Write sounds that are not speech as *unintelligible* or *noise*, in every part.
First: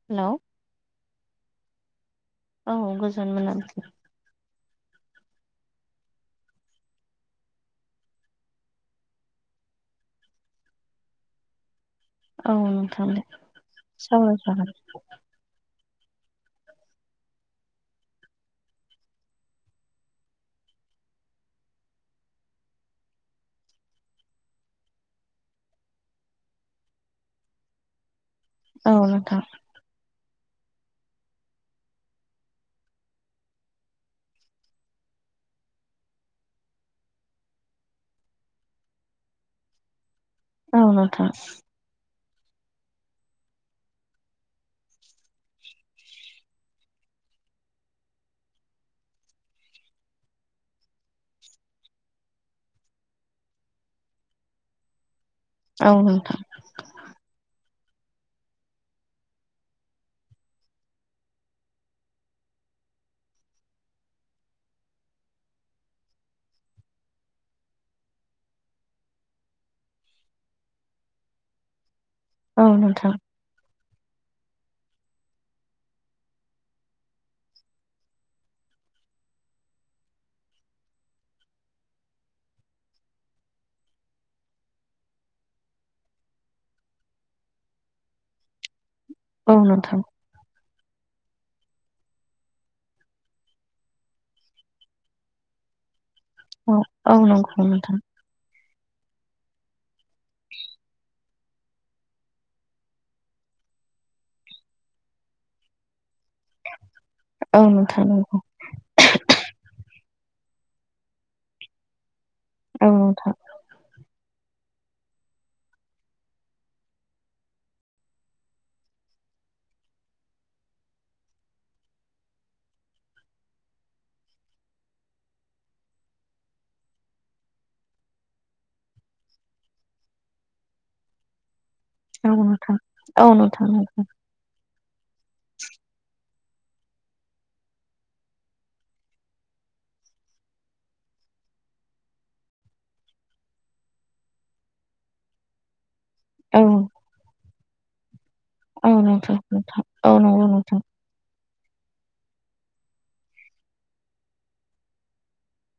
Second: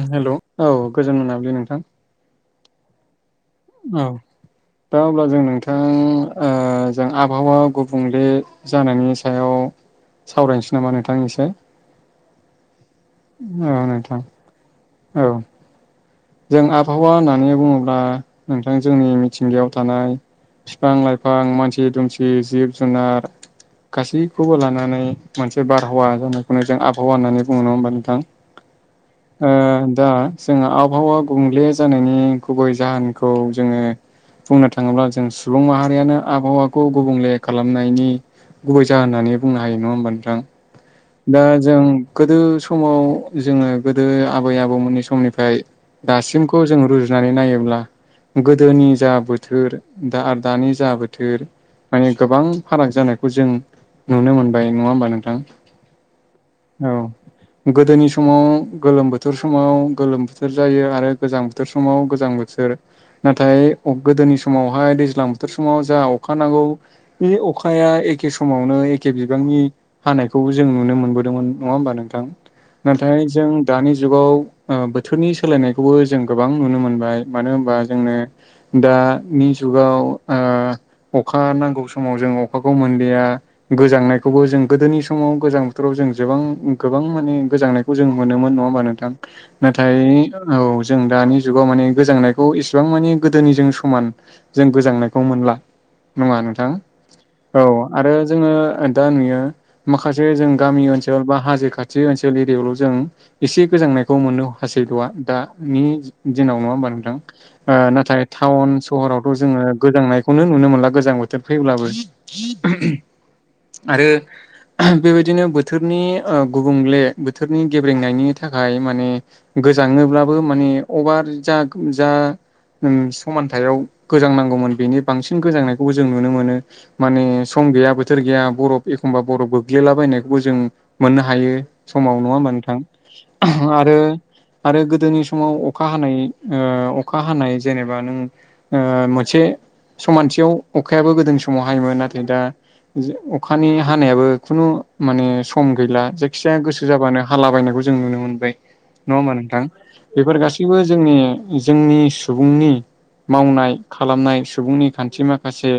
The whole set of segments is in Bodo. ओम हेलौ औ गोजोन मोनाबिलि नोंथां औ गोजोन मोनाबिलि औ दा अब्ला जों नोंथां जों आबहावा गुबुंले जानायनि सायाव सावरायनोसै नामा नोंथां इसे औन नोंथां सावरायजागोन औ जों आबहावा होननानै बुङोब्ला नोंथां जोंनि मिथिंगायाव थानाय फिफां लाइफां मानसि दुमसि जिब जुनार गासैखौबो लानानै मोनसे बारहावा जानायखौनो जों आबहावा होननानै बुङो नङा होमबा नोंथां औ नोंथां ओ दा जोंहा आब अ आ गुबुंले जानायनि गुबै जाहोनखौ जोङो बुंनो थाङोब्ला जों सुबुं माहारियानो आबहावाखौ गुबुंले खालामनायनि गुबै जाहोन होननानै बुंनो हायो नङा होमबा नोंथां औ नोंथां दा जों गोदो समाव जोङो गोदो आबै आबौमोननि समनिफ्राय दासिमखौ जों रुजुनानै नायोब्ला गोदोनि जा बोथोर दा आरो दानि जा बोथोर माने गोबां फाराग जानायखौ जों नुनो मोनबाय नङा होमबा नोंथां औ नोंथां औ गोदोनि समाव गोलोम बोथोर समाव गोलोम बोथोर जायो आरो गोजां बोथोर समाव गोजां बोथोर नाथाय गोदोनि समावहाय दैज्लां बोथोर समाव जा अखा नांगौ बे अखा बिफाया एखे समावनो एखे बिबांनि हानायखौ जों नुनो मोनबोदोंमोन नङा होमबा नोंथां औ नोंथां नाथाय जों दानि जुगाव ओ बोथोरनि सोलायनायखौबो जों गोबां नुनो मोनबाय मानो होनबा जोंनो दानि जुग जुआव अखा नांगौ समाव जों अखाखौ मोनया गोजांनायखौबो जों गोदोनि समाव गोजां बोथोराव जों गोबां गोबां माने गोजांनायखौ जों मोनोमोन नङा होमबा नोंथां औ नाथाय नोंथां औ जों दानि जुगाव माने गोजांनायखौ इसेबां मानि गोदोनि जों समान जों गोजांनायखौ मोनला। नङा नोंथां औ औ नंगौ नोंथां आरो जोङो दा नुयो मा। माखासे जों गामि ओनसोल बा। हाजो खाथि ओनसोल एरियायावल' जों एसे गोजांनायखौ मोननो हासैल'आ दानि। दिनाव नङा होमबा नोंथां औ नोंथां नाथाय नंगौ टाउन सहरावथ' जोङो गोजांनाय। खौनो नुनो मोनला गोजां बोथोर फैब्लाबो औ नोंथां आरो। बेबायदिनो बोथोरनि गुबुंले बोथोरनि गेब्रेंनायनि थाखाय माने गो। मोजाङोब्लाबो माने अभार जा जा। समानथायाव गोजां नांगौमोन बेनि बांसिन गोजांनायखौबो जों नुनो मोनो माने सम गैया बोथोर गैया बरफ एखमबा बरफ गोग्लैलाबायनायखौबो जों मोननो हायो समाव नङा औ होमबा नोंथां औ नोंथां आरो आरो गोदोनि समाव अखा हानाय ओ अखा हानाय जेनेबा नों ओ मोनसे समानथियाव अखायाबो गोदोनि समाव हायोमोन नाथाय दा अखानि हानायाबो खुनु माने सम गैला जायखिजाया औ गोसो जाबानो हाला बायनायखौ जों नुनो मोनबाय। औ नङा होमा नोंथां? औ बेफोर नंगौ गासैबो नोंथां जोंनि जोंनि सुबुंनि मावनाय खालामनाय सुबुंनि खान्थि माखासे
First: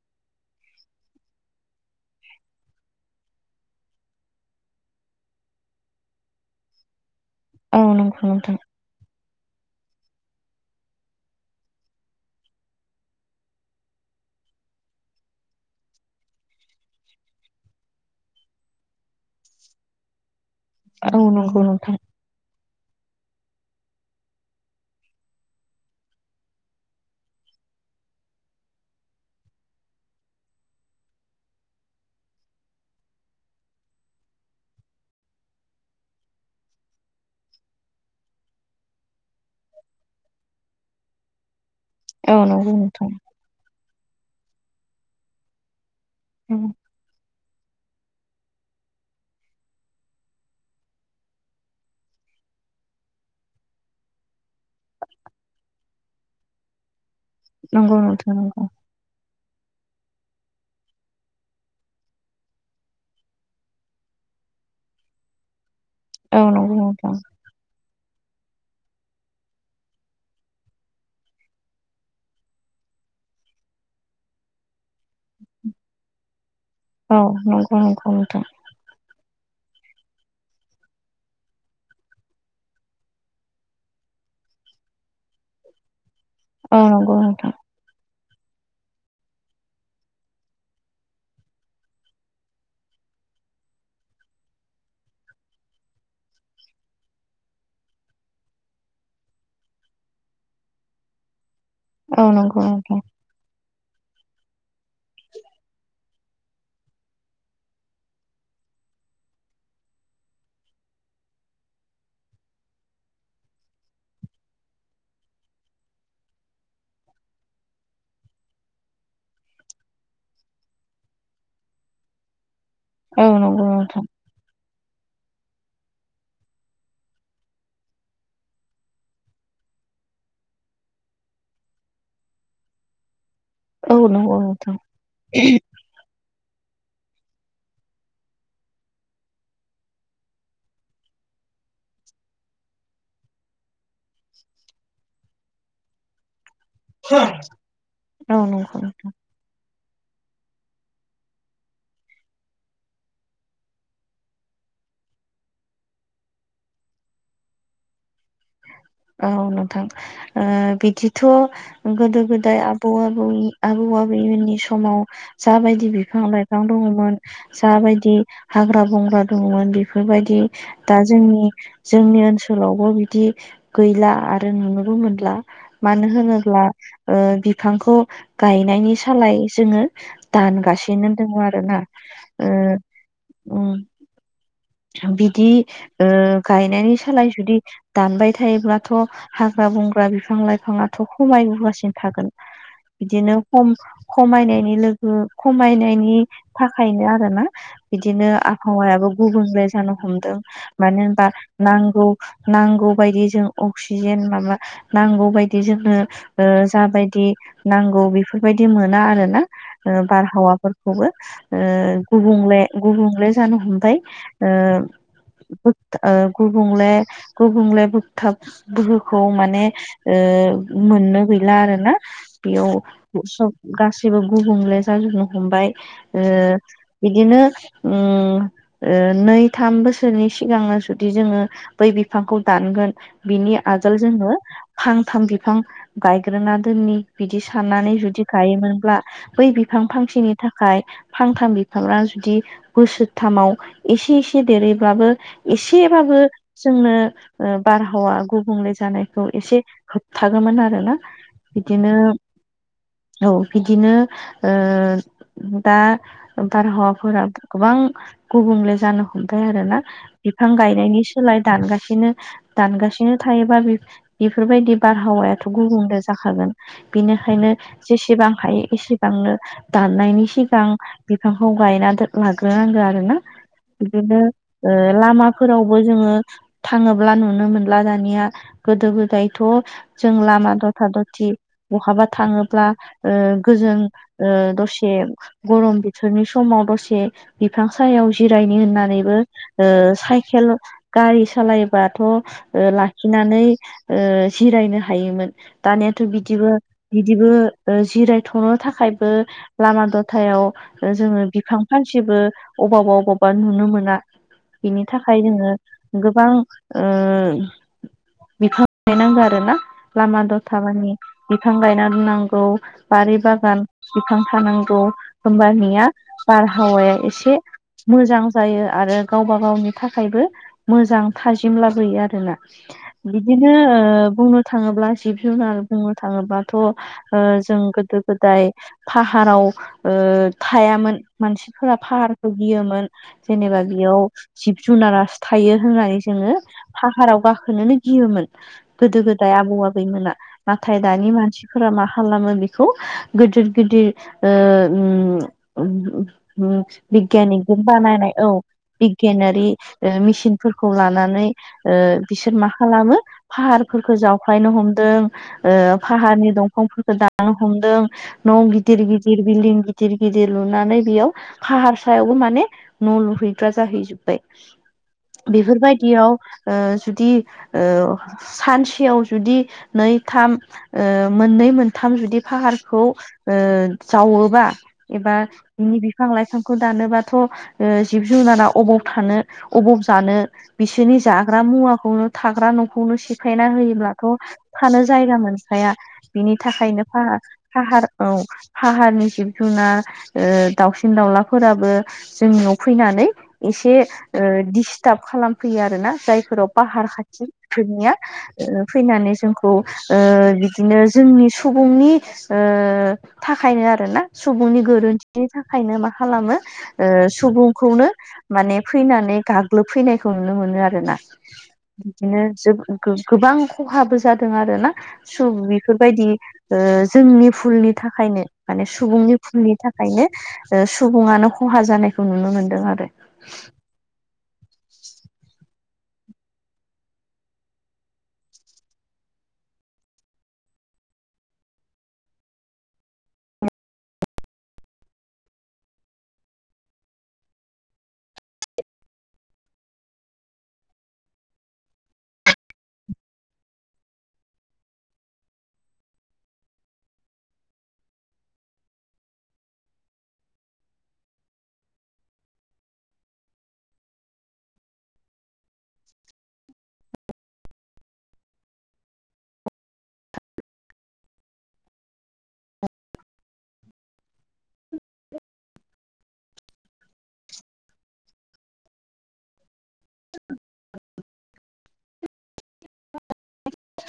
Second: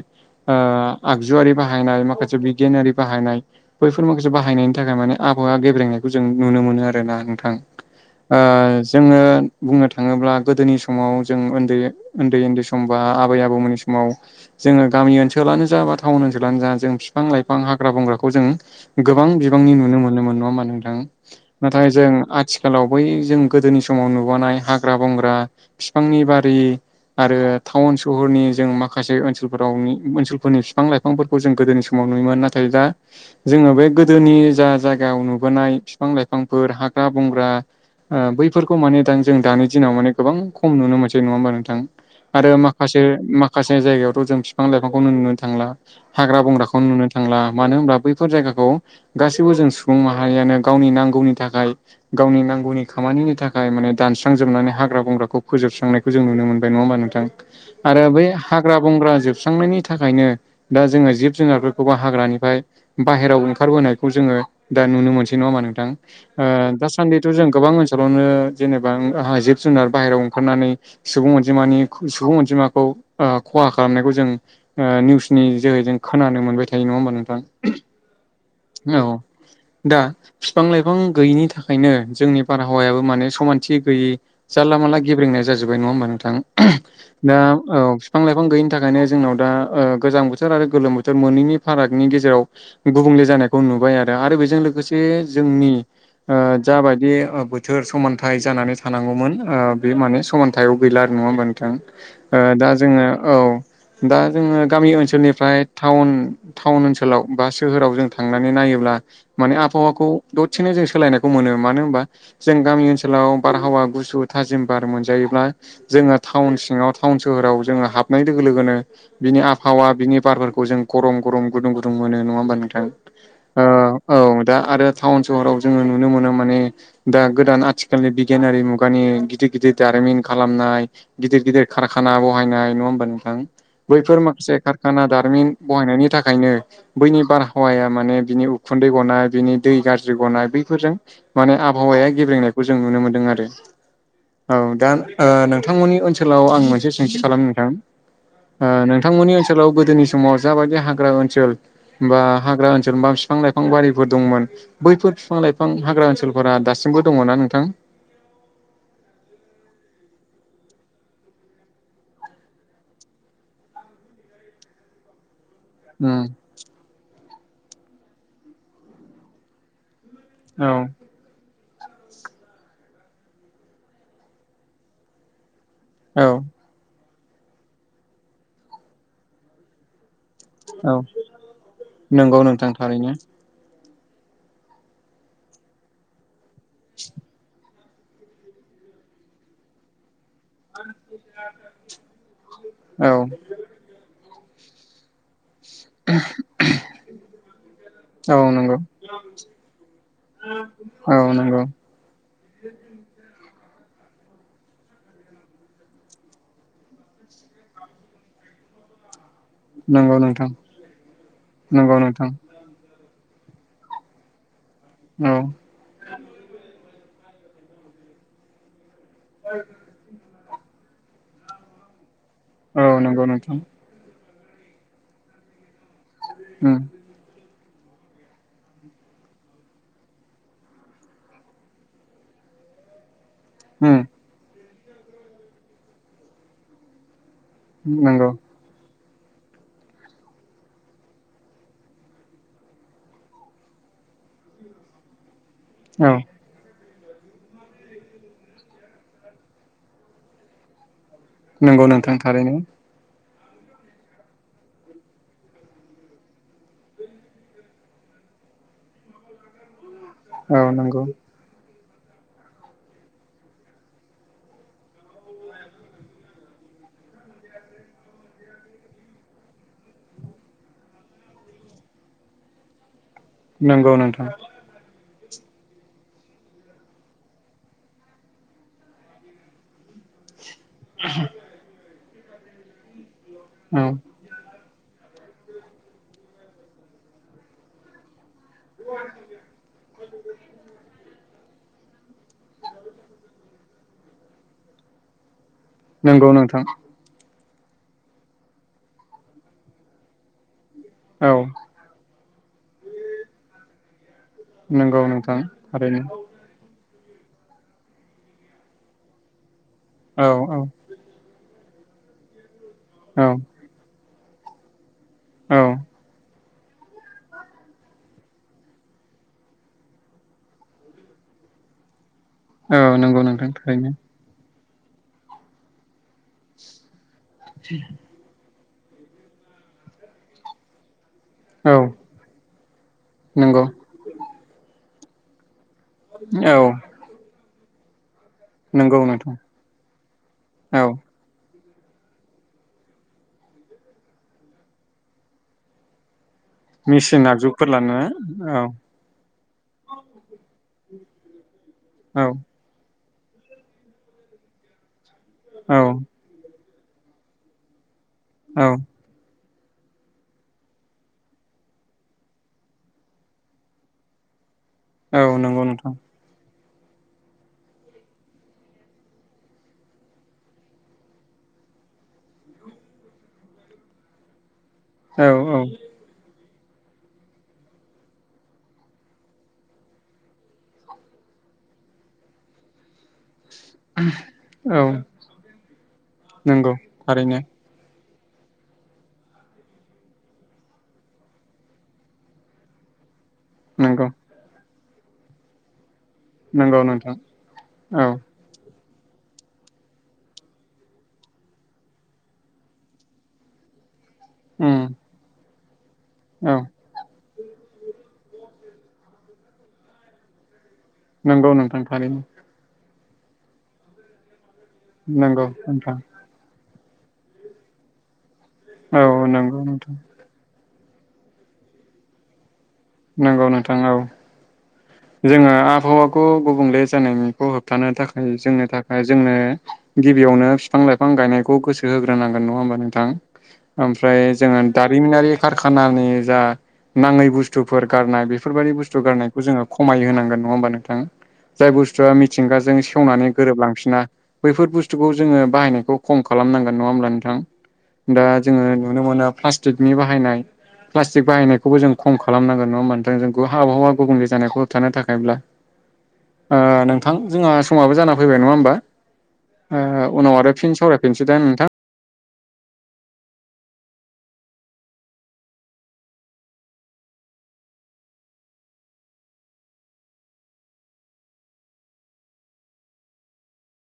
आगजुआरि बाहायनाय माखासे बिगियानारि बाहायनाय बैफोर माखासे बाहायनायनि थाखाय माने आबहावा गेब्लेनायखौ जों नुनो मोनो आरो ना नोंथां? औ नंगौ थ नोंथां ओ जोङो बुंनो थाङोब्ला गोदोनि समाव जों उन्दै उन्दै उन्दै सम बा आबै आबौमोननि समाव जोङो गामि ओनसोलानो जा बा टाउन ओनसोलानो जा जों बिफां लाइफां हाग्रा बंग्राखौ जों गोबां बिबांनि नुनो मोनो मोन नंङा होमबा नोंथां? औ नंगौ नाथाय नोंथां जों आथिखालाव बय जों गोदोनि समाव नुबानाय हाग्रा बंग्रा बिफांनि बारि आरो टाउन सहरनि जों माखासे ओनसोलफोराव ओनसोलफोरनि बिफां लाइफांफोरखौ जों गोदोनि समाव नुयोमोन नाथाय दा जोङो बे गोदोनि जा जायगायाव नुबोनाय बिफां लाइफांफोर हाग्रा बंग्रा बैफोरखौ माने जों दानि दिनाव माने गोबां खम नुनो मोनसै नङा होनोमबा नोंथां? औ आरो नंगौ माखासे नोंथां माखासे जायगायावथ' जों बिफां लाइफांखौ नुनो थांला। हाग्रा बंग्राखौ नुनो थांला मानो होनबा बैफोर जायगाखौ गासैबो जों सुबुं माहारियानो गावनि नांगौनि थाखाय गावनि नांगौनि ख खामानिनि थाखाय माने दानस्रांजोबनानै हाग्रा बंग्राखौ फोजोबस्रांनायखौ जों नुनो मोनबाय नङा होमबा नोंथां? नंगौ आरो बै नोंथां नंगौ हाग्रा बंग्रा जोबस्रांनायनि बि थाखायनो दा जोङो जिब जुनारफोरखौबा हाग्रानिफ्राय बाहहेरायाव ओंखारबोनायखौ जोङो दा नुनो मोनसै नङामा नोंथां? औ नंगौ नोंथां दासान्दिथ' जों गोबां ओनसोलावनो जेनेबा जिब जुनार बाहहेरायाव ओंखारनानै सुबुं अनजिमानि सुबुं अनजिमाखौ खहा खालामनायखौ जों निउसनि जोहैजों खोनानो मोनबाय थायो नङा होमबा औ नोंथां? नंगौ नोंथां। औ। दा बिफां लाइफां गैयिनि थाखायनो जोंनि बारहावायाबो माने समानथि गैयि दाला माला गेब्रेंनाया जाजोब्बाय नङा होमबा नोंथां औ नंगौ दा नोंथां ओह औ बिफां लाइफां गैयिनि थाखायनो जोंनाव दा गोजां बोथोर आरो गोलोम बोथोर मोनैनि फारागनि गेजेराव गुबुंले जानायखौ नुबाय आरो आरो बेजों लोगोसे जोंनि ओ जाबायदि बोथोर समानथाय जानानै थानांगौमोन ओ बे माने समानथायाव गैला आरो नङा होमबा औ नंगौ दा नोंथां जोङो औ दा जोङो गामि ओनसोलनिफ्राय टाउन टाउन ओनसोलाव बा सोहोराव जों थांनानै नायोब्ला माने आबहावाखौ दसेनो जों सोलायनायखौ मोन मानो हबा जों गामि ओनसोलाव बारहावा गुुसु थाजिम बार मोनजायोब्ला जोङो टाउन सिङाव टाउन सोहाव जोङो हाबनाय लोगो लोगोनो बिनि आबहावा बिनि बारफोरखौ जों गरम गरम गुदुं गुदुं मोनो नङा होमबा नोंथां? औ ओ नंगौ नोंथां औ दा आरो टाउन सहराव जोङो नुनो मोनो माने ओ दा गोदान आथिखालनि बिगियानारि मुगानि गिदिर गिदिर दारिमिन खालामनाय गिदिर गिदिर ओ खारखाना बहायनाय नङा होमबा नोंथां? औ बैफोर नंगौ माखासे नोंथां कारखाना दारिमिन बहायनायनि थाखायनो बैनि बारहावाया माने बिनि उखुन्दै गनाय बिनि दै गाज्रि गनाय बैफोरजों माने आबहावाया गेबेेंनायखौ जोङो नुनो मोनदों आरो औ दा ओ नोंथांमोननि ओनसोलाव आं मोन से सोंथि खालामनो‌ नोंथां औ ओ नंगौ नोंथोंमोननि ओनसोलाव गो दोनि समाव जाबादि हाग्रा ओनसोल बा हाग्रा ओसो जेनबा फिफां लाइफां बारिफोर दंमोन बैफोर फिफां लाइफां हाग्रा ओनसोलफोरा दासिमबो दङना नोंथां? औ नोंथां ओ बिदिथ' गोदो गोदाय आबौ आबौनि आबौ। अ आबैमोननि समाव साबायदि बिफां उम लाइफां दङमोन साबायदि हाग्रा बंग्रा दङमोन बे फोरबायदि दा औ जोंनि जोंनि ओनसोलावबो बिदि गैला आरो नुनोबो मोनला मानो औ होनोब्ला ओ बिफांखौ गायनायनि सालाय जोङो औ दानगासिनो दङ आरोना नंगौ ओ नोंथां थारैनो उम। थ्रबिदि ओ गायनायनि सालाय जुदि दानबाय थायोब्लाथ' हाग्रा बंग्रा बि फां लाइफाङाथ' खमायबोगासिनो थागोन औ बिदिनो खम खमायनायनि लोगो खमायनायनि थाखायनो आरोना बिदिनो औ नंगौ आफावायाबो गुबुंले जानो हमदों मानो औ होमबा नंगौ नांगौ नांगौ बायदि जों अक्सिजेन माबा नांगौ बायदि जोंनो ओ जाबायदि नांगौ बेफोर- बायदि मोना आरोना ओ नंगौ नोंथां बारहावाफोरखौबो ओ नंगौ नोंथां गुबुंले गुबुंले जानो हमबाय औ ओ ओ गुबुंले गुबुंले बोगथाब बोहो- खौ माने ओ मोननो गैला आरो ना बेयाव औ उ नंगौ सब नोंथां गासैबो गुबुंले जाजोबनो हमबाय ओ उम इदिनो उम ओ नै थाम बोसोरनि सिगांनो जुदि जोङो बै बिफांखौ दानगोन बिनि आजोल उम जोङो फांथाम बिफां गायग्रोना दोननि बिदि साननानै जुदि नंगौ गायोमोनब्ला बै बिफां फांसेनि थाखाय फांथाम बिफाङा जुदि बोसोरथामाव इसे इसे देरहैब्लाबो औ इस्सेबाबो जोंनो ओ बारहावा गुबुंले जानायखौ एसे होबथागोमोन आरो ना नोंगौ नोंथां थारैनो औ बिदिनो ओ दा बारहावाफोरा गोबां गुबुंले जानो हमबाय आरोना बिफां औ गायनायनि नंगौ सोलाय दानगासिनो इदिनो दानगासिनो थायोबा बिब बिफोरबायदि बारहावायाथ' गुबुंले जाखागोन। बिनोखायनो जेसेबां हायो एसेबांनो दाननायनि सिगां बिफांखौ गायना- आन्थोर लाग्रो नांगो आरोना नंगौ बिदिनो नोंथां ओ लामा फोरावबो जोङो थाङोब्ला नुनो मोनला दानिया गोदो गोदायथ' जों लामा फोराव थादथि बहाबा थाङोब्ला ओ गोजों औ ओ दस- गरम बोथोरनि समाव दसे बिफां सायायाव जि- रायनि होननानैबो ओ साइखेल गारि सालायो- बाथ' ओ लाखिनानै ओ जिरायनो हायोमोन दानियाथ' नंगौ बिदिबो नोंथां बिदिबो ओ जिरायथ'नो थाखायबो लामा दथायाव ओ जोङो औ बिफां फानसेबो अबावबा अबावबा नुनो मोना बिनि नंगौ थाखाय नोंथां जोङो थारैनो गोबां ओ बिफां गाय नांगो आरो ना लामा औ औ दथामानि बि बिफां गायना दोननांगौ बारि औ बागान बिफां थानांगौ औ होनबानिया बारहावाया एसे मोजां जायो आरो गावबा गावनि थाखायबो मोजां थाजिम लाबोयो आरोना। औ नंगौ नोंथां बिदिनो थारैनो बुंनो थाङोब्ला जिब जुनार बुंनो थाङोबाथ' जों गोदो गोदाय फाहाराव थायामोन औ मानसिफोरा फाहारखौ गियोमोन जेनेबा नंगौ बेयाव जिब जुनारासो थायो होननानै जोङो औ फाहाराव गाखोनोनो गियोमोन। नंगौ गोदो गोदाय नोंथां आबौ आबैमोना नाथाय औ दानि मानसि फोर मा खालामो बेखौ गिदिर गिदिर मेसिन बिगियानिकजों आगजुफोर लाना बानायनाय औ बिगियानारि मेसिनफोरखौ लानानै ओ औ बिसोर मा खालामो फाहारफोरखौ जावख्लायनो हमदों ओ औ फाहारनि दंफांफोरखौ दानो हमदों न' औ गिदिर गिदिर बिल्डं गिदिर गिदिर लुनानै बेयाव फाहार सायावबो माने न' लुहैग्रा जाहैजोब्बाय औ नंगौ नोंथां बेफोरबायदियाव ओ जुदि ओ सानसेयाव जुदि नै थाम ओ मोन मोनै मोनथाम जुदि फाहारखौ ओ जावोबा एबा औ औ बिनि बिफां लाइफां खौ दानोबाथ' ओ जिब जुनारा अबव थानो अबव जानो बिसोरनि जाग्रा मुवाखौनो थाग्रा न'खौनो सिफायना होयोब्लाथ' थानो औ जायगा मोनखाया बिनि नंगौ थाखायनो फाह थारैनो फाहार औ फाहारनि जिब जुनना दाउसिन दाउला फोराबो जोंनियाव फैनानै एसे नंगौ दस्ट्ब खालामफैयो आरो ना जाय सोराव नंगौ पाहार नोंथां खाथिफोरनिया औ फैनानै जोंखौ बिदिनो जोंनि सुबुंनि थाखायनो आरोना सुबुंनि उम गोरोन्थिनि थाखायनो मा खालामो औ सुबुंखौनो माने फैनानै गाग्लोब फैनायखौ नुनो मोनो आरो ना नंगौ नोंथां बिदिनो थारैनो जबो गोबां खहाबो जादों आरो ना स' नंगौ नोंथां बेफोरबायदि जोंनि फुलनि थाखायनो माने सुबुंनि औ फुलनि नंगौ नोंथां थाखायनो सुबुङानो खहा जानायखौ नुनो मोनदों आरो नंगौ नोंथांओव जोङो आबहावाखौ गुबुंले जानायखौ होबथानो थाखाय जोंनो थाखाय जोंनो गिबियावनो बिफां लाइफां गायनायखौ गोसो होग्रोनांगोन नङा होमबा नोंथां ओमफ्राय जोङो दारिमिनारि खारखानानि जा नाङै बुस्सु बुस्थुफोर गारनाय बेफोरबायदि बुस्थु गारनायखौ जोङो खमाय होनांगोन नङा होमबा नोंथां। जाय बुस्थुआ मिथिंगाजों सेवनानै गोरोबलांफिना बैफोर बुस्थुखौ जोङो बाहायनायखौ खम खालाम खालामनांगोन नङा होमब्ला नोंथां दा जोङो नुनो मोनो प्लास्टिकनि बाहायनाय प्लास्टिक बाहायनायखौबो जों खम खालाम खालामनांगोन नङा मानोथों जों आबहावा गुबुंले जानायखौ होबथानो थाखायब्ला ओ नोंथां जोंहा समाबो जाना फैबाय नङा होमबा उनाव आरो फिन सावरायफिनसै दा नोंथां *unintelligible* *inaudible* *unintelligible* *inaudible*